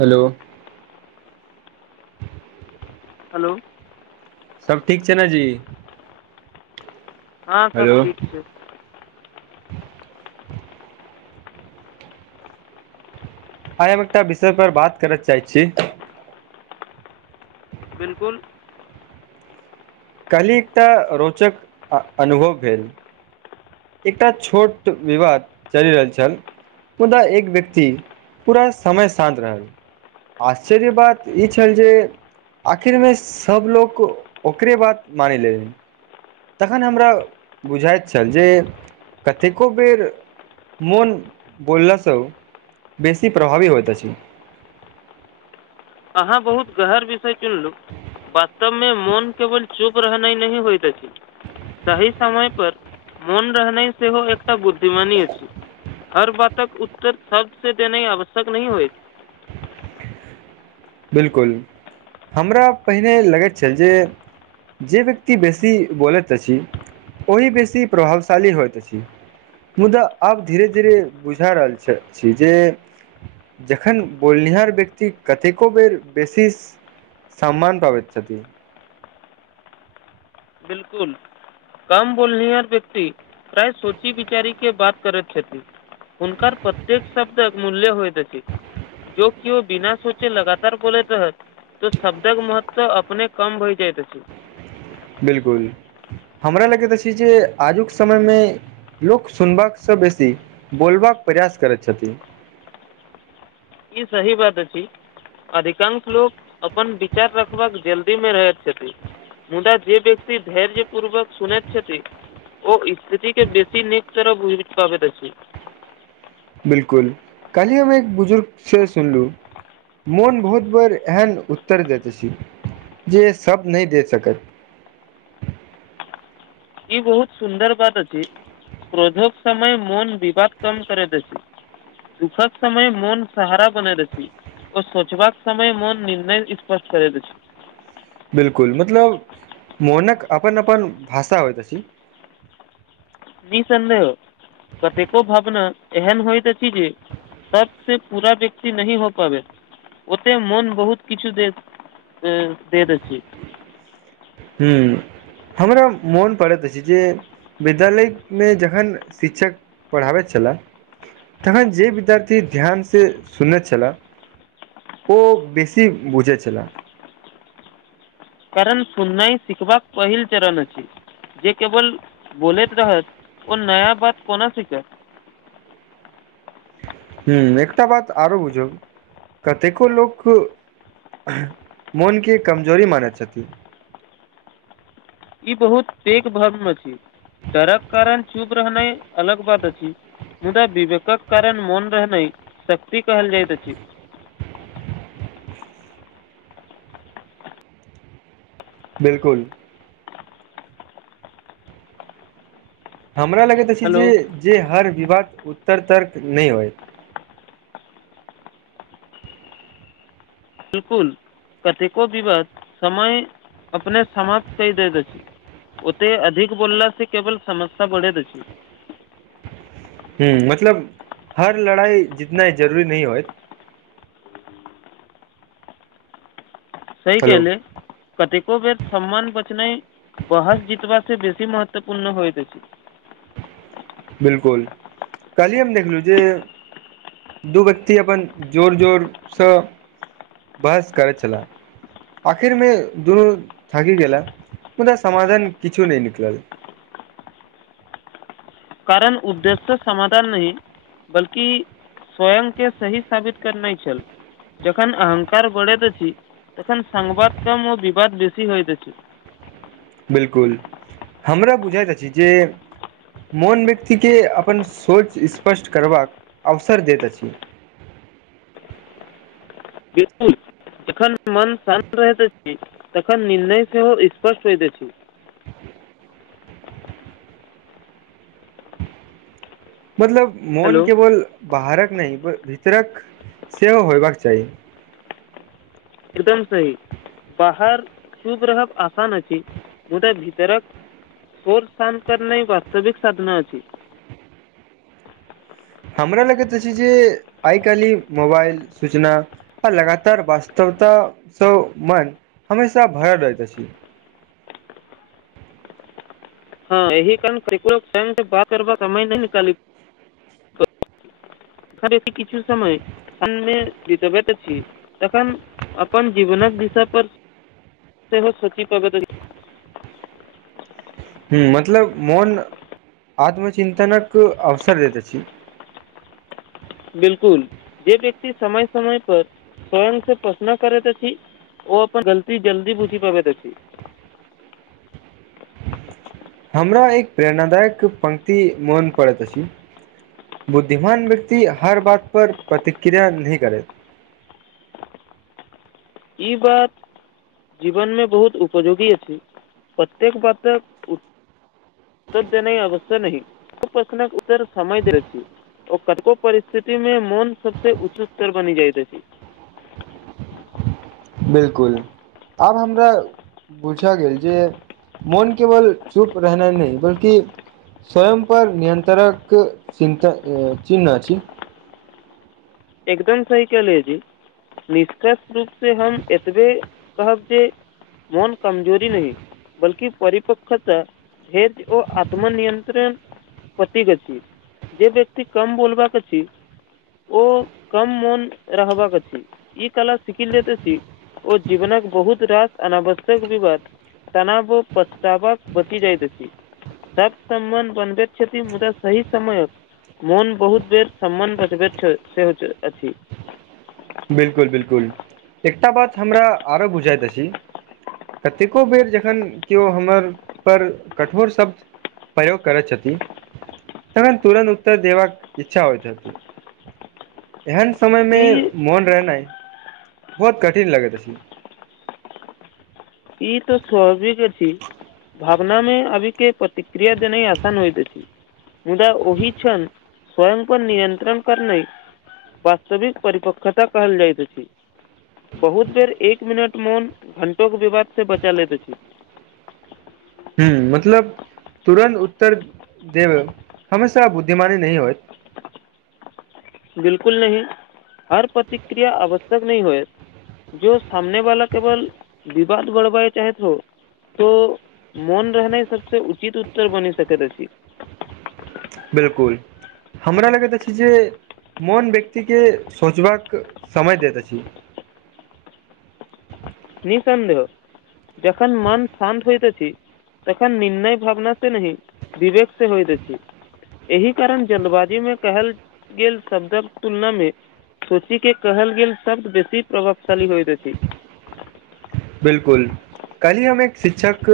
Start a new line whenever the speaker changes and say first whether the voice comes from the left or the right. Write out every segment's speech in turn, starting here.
right: hello
left: hello
right: सब ठीक छै ने जी
left: हँ सब
right: हेलो
left: ठीक छै
right: आइ हम एकटा विषय पर बात करऽ चाहैत छी
left: बिल्कुल
right: कल्हि एकटा रोचक अनुभव भेल एकटा छोट विवाद चलि रहल छल मुदा एक व्यक्ति पूरा समय शान्त रहल आश्चर्य बात ई छल जे आखिर मे सबलोग ओकरे बात मानि लै रहै तखन हमरा बुझाइत छल जे कतेको बेर मोन बोललासँ बेसी प्रभावी होइत अछि
left: अहाँ बहुत गहण विषय चुनलहुँ वास्तव मे मोन केवल चुप रहनाइ नहि होइत अछि सही समय पर मौन रहनाइ सेहो एकटा बुद्धि मानी अछि हर बातक उत्तर शब्द से देनाइ आवश्यक नहि होइत
right: बिल्कुल हमरा पहिने लगैत छल जे जे व्यक्ति बेसी बोलैत अछि ओहि बेसी प्रभावशाली होइत अछि मुदा आब धीरे धीरे बुझा रहल छल छै जे जखन बोलनिहार व्यक्ति कतेक को बेर बेसी सम्मान पाबैत छथि
left: बिल्कुल कम बोलनिहार व्यक्ति प्रायः सोची विचारी के बात करैत छथि हुनकर प्रत्येक शब्दक मूल्य होयत अछि जो किओ बिना सोचे लगातार बोलैत रहत तऽ शब्दक महत्व अपने कम भय जायत अछि
right: बिल्कुल हमरा लागैत अछि जे आजुक समयमे लोक सुनबाकसँ बेसी बोलबाक प्रयास करैत छथि
left: ई सही बात अछि अधिकांश लोक अपन विचार रखबाक जल्दीमे रहैत छथि मुदा जे व्यक्ति धैर्य पूर्वक सुुनैत छथि ओ स्थिति के बेसी नीक तरह बुझैत पाबैत छथि
right: बिलकुल कल्हि हम एक बुजुर्ग से सुनलू मोन बहुत बेर एहन उत्तर देैत अछि जे सब नहि दे सकत
left: ई बहुत सुन्दर बात अछि क्रोधक समय मोन विवाद कम करैत अछि दुःखद समय मोन सहारा बनैत अछि ओ सोचबाक समय मोन निर्णय स्पष्ट करैत अछि
right: बिलकुल मतलब मोनक अपन अपन भाषा होइत अछि
left: निःसन्देह कतेको भावना एहन होइत अछि जे शब्द से पूरा व्यक्ति नहि हो पाबै ओते मोन बहुत किछु दे से दैत अछि
right: ह्म हमरा मोन पड़ैत अछि जे विद्यालयमे जखन शिक्षक पढ़ाबैत छला तखन जे विद्यार्थी ध्यानसँ सुनैत छला ओ बेसी बुझैत छला
left: कारण सुननाई शिखबाक पहिल चरण अछि जे केवल बोलैत रहत ओ नया बात कोना सिखत
right: हूँ एकटा बात आरो बुझब कतेको लोक मोन के कमजोरी मानैत छथि
left: ई बहुत पेघ भरम अछि डरक कारण चुप रहनाइ अलग बात अछि मुदा बिवेकक कारण मोन रहनाइ शक्ति कहल जाइत अछि
right: बिलकुल हमरा लगैत अछि जे
left: हेलो
right: जे हर विवाद उत्तर तर्क नहि अइ
left: बिलकुल कतेको विवाद समय अपने समाप्त कहि द द छी ओते अधिक बोलला से केवल समस्या बढ़ैत अछि
right: हूँ मतलब हर लड़ाइ जितना इ जरूरी नहि होय
left: सही
right: हेलो
left: केहले कतेको बेर सम्मान बचनाइ बहस जितबा से बेसी महत्वपूर्ण होइत अछि
right: बिलकुल कलहि हम देखलु जे दू व्यक्ति अपन जोर जोरसँ बहस करैत छलाह आखिरमे दुनू थकि गेला मुदा समाधान किछु नहि निकलल
left: कारण उद्देश्य समाधान नहि बल्कि स्वयं के सही साबित करनाइ छल जहन अहंकार बढ़ैत अछि तहन संवाद कम ओ विवाद बेसी होइत अछि
right: बिलकुल हमरा बुझैत अछि जे मोन व्यक्तिके अपन सोच स्पष्ट करबाक अवसर दैत अछि
left: बिलकुल जखन मन शान्त रहैत अछि तखन निर्णय सेहो स्पर्श होइत अछि
right: [inaudible] मतलब मोन
left: हेलो
right: केवल बाहरक नहि भीतरक सेहो होयबाक चाही
left: एकदम सही बाहर शुभ रहब आसान अछि मुदा भीतरक मोन शांत करनाइ वास्तविक साधना अछि
right: हमरा लगैत तऽ अछि जे आइ काल्हि मोबाइल सूचना आ लगातार वास्तवता स मन हमेशा भरल रहैत अछि
left: हँ एहि कारण क स त बात करब समाइ नहि निकाल किछु समय स जीतबैत छी तखन अपन जीवनक दिशा पर सेहो हो सोची प्रगती
right: ह्म मतलब मौन आत्मचिन्तनक अवसर देैत अछि
left: बिल्कुल जे व्यक्ति समय समय पर स्वयं से पसना करैत अछि ओ अपन गलती जल्द बूझी पाबैत अछि
right: हमरा एक प्रेरणादायक पंक्ति मोन पड़ैत अछि बुद्धिमान व्यक्ति हर बात पर प्रतिक्रिया नही करैत
left: ई बात जीवनमे बहुत उपजोगी अछि प्रतेक बातक तर देनाइ अवश्य नहि प्रश्नक उत्तर समय दै छी ओ कतको परिस्थिति में मौन सबस उच्च स्तर बनि जाइत अछि
right: बिल्कुल आब हमरा बुझा गेल जे मोन केवल चुप रहनाइ नहि बल्कि स्वयं पर नियन्त्रक चिन्ता इ चिन्ह अछि
left: एकदम सही केहले जी निषकर्ष रूप से हम एतबे कहब जे मोन कमजोरी नहि बल्कि परिपक्खत भेद ओ आत्मनियत्रण प्रतिक अछि जे व्यक्ति कम बोलबाक अछि ओ कम मोन रहबाक अछि ई कला सिखी लेत अछि ओ जीवनक बहुत रास अनावश्यक विवाद तनाबो पचतावा बची जाइत अछि सक समबन्ध बनबेति छथि मुदा सही समय मोन बहुत बेर सम्मान प्रतब से
right: बिल्कुल बिल्कुल एकटा बात हमरा आरो बुझाइत अछि कतेको बेर जखन केओ हमर पर कठोर शब्द प्रयोग करैतै छथि तखन तुरन्त उत्तर देबाक इच्छा होइतती एहन समय मे
left: ई
right: मोन रहनाय बहुत कठिन लगेत अछि
left: ई तो स्वााविक अछि भावना मे आबी के प्रति क्रियाा देने ही आसान होइत अछि मुदा ओहि क्षण स्वयं परर नियन्त्रण करनै वास्तविक परिपकता कहल जाइत बहुत बेर एक मिनट मोन घंटोे के विवाद से बचा लेैत अछि
right: ह मतलब तुरन्त उत्तर देब हमेशा बुद्धिमानी नहि होयइत
left: बिल्कुल नहि हर प्रतिक्रिया आवश्यक तक नहि होयएत जो सामने वाला केवल विवाद बढ़बए चाहेत हो तो मोन रहनाइ सबसे उचित उत्तर बनी सकैत अछि
right: बिल्कुल हमरा लगैत अछि जे मोन व्यक्तिके सोचबाक समय दैत अछि
left: निसन्देह जन मन शान्त होइत अछि तखन निर्णय भावना से नहि विवेक से होइत छथि एहि कारण जल्दवाजी में कहल गेल शब्दक तुलना मे सोचीके कहल गेल शब्द बेसी प्रभावशाली होइत अछि
right: बिल्कुल कल्हि हम एक शिक्षक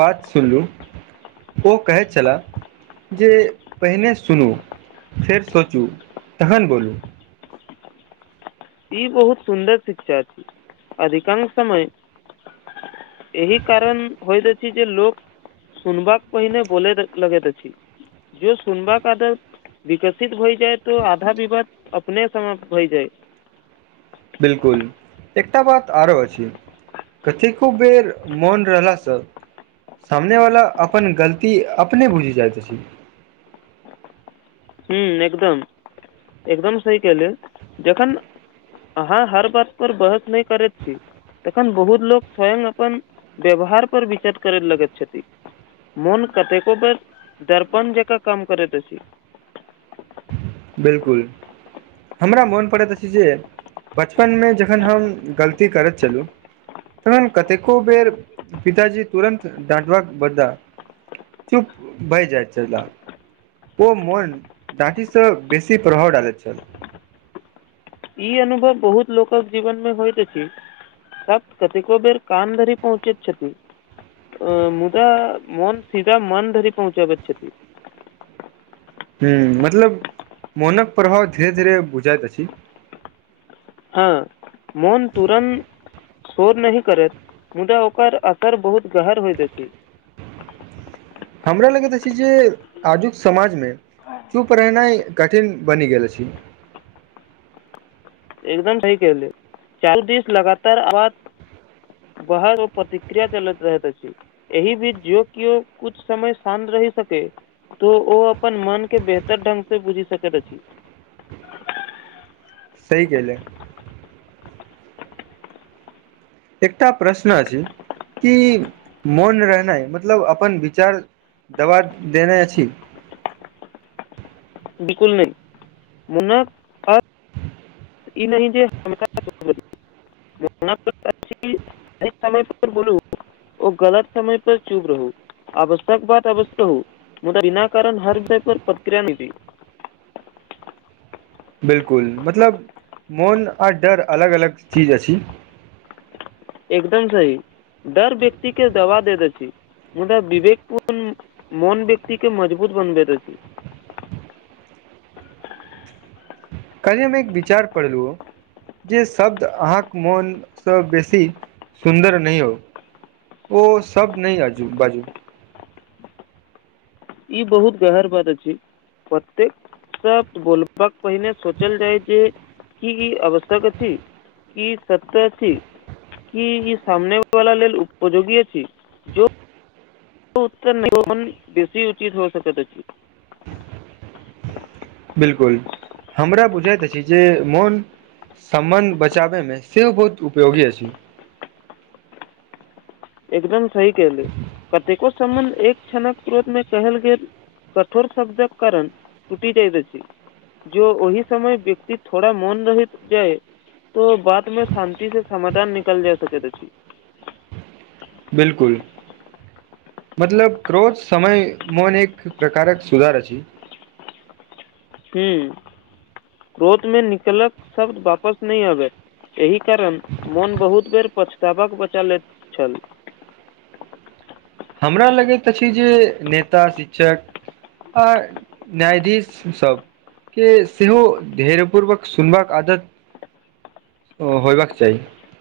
right: बात सुनलहु ओ कहैत छलाह जे पहिने सुनू फेर सोचू तखन बोलू
left: ई बहुत सुन्दर शिक्षा छी अधिकांश समय एहि कारण होइत छथि जे लोक सुनबाक पहिने बोल लगैत अछि जे सुनबाक आदत विकसित होइ जाय तो आधा विवाद अपने समाप्त होइ जाय [unintelligible]
right: बिल्कुल एकटा बात आरो अछि कथी खुब बेर मोन रहला सँ सब सामने वाला अपन गलती अपने बुझि जाइत अछि
left: ह्म एकदम एकदम सहि कहेल जखन अहाँ हर बात पर बहस नहि करैत छी तखन बहुत लोको स्वयं अपन व्यवहार पर विचार करय लगैत छथि मोन कतेको बेर दर्पण जका काम करैत छी
right: बिलकुल हमरा मोन पड़ैत अछि जे बचपनमे जखन हम गलती करैत छलुं तऽ कतेको बेर पिताजी तुरन्त दडाँटबाक बदला चुप भइ जाइत छलाह ओ मन डांटी से बेसी प्रभाव डालैत छल
left: ई अनुभव बहुत लोकक जीवन में होइत छै स कतेको बेर काम धरी पहुँचे छथि अ मुदा मौन सीधा मन धरि पहुँचाब प
right: ह मतलब मोनक प्रभाव धीरे धीरे बुझइत अछि अछि
left: हँ मोन तुरण शोर न करैत मुदा ओकर असर बहुत गहर होइत अछि
right: हमरा लगैत अछि अछि जे आजुक समाजमे चुप रहनाइ कठिन बनि गेल छै
left: एकदम सहि कहली चारू दिस लगातार आज बर ओ प्रतिक्रिया चलैत रहैत छै एहि बीच जो कि कुछ समय शान्त रहि सके तो ओ अपन मन के बेहतर ढंग से बुझि सकैत अछि
right: सही कहले एकटा प्रश्न छै कि मौन रहनाइ मतलब अपन विचार दबा देने अछि
left: बिकुल नहि मुनक ई नहि जे [unintelligible] एहि समय पर बोलू ओ गलत समय पर चुप रहू अवश्यकक बाद अवश हो मुदा बिना कारण हर विषय पर प्रतक्रिया नहि दी
right: बिलकुल मतलब मोन आर डर अलग अलग चीज अछि
left: एकदम सही दर व्यक्ति के दवा दऽ दैत छी मुदा विवेक पूर्ण मन व्यक्ति के मजबूत बनबैत अछि
right: काल्हि हम एक विचार पढ़लहुँ जे शब्द अहाँके मोनसँ बेसी सुन्दर नहि हो ओ सब न आजू बाजू
left: ई बहुत गहर बात अछि प्रतेक सब बोलबाक पहिने सोचल जाय जे की ई आवश्यक अछि की सत्य अछि की ई सामने वाला लेल उपयोगी अछि जँ उत्तर नहि बेसी उचित हो सकत अछि
right: बिलकुल हमरा बुझैत अछि जे मोन सम्बन्ध बचाबैमे सेहो बहुत उपयोगी अछि
left: एकदम सही कले कतेको सम्बन्ध एक क्षणक क्रोत मे कहल गेल कठोर शब्दक कारण तूटी जाइ अछि जो ओहि समय व्यक्ति थोड़ा मन रहि जाए तऽ बात में शान्ति से समाधान निकल जा सकेत अछि
right: बिलकुल मतलब क्रोज समय मन एक प्रकारक सुधार अछि
left: ह क्रोध मे निकलत शब्द वापस नहि आबै एहि कारण मोन बहुत बेर पछतावक बचा लैत छल
right: हमरा लगैत अछि जे नेता शिक्षक आ न्यायधीश सब के सेहो धैर्य पूर्वक सुनबाक आदत ओ होयबाक चाही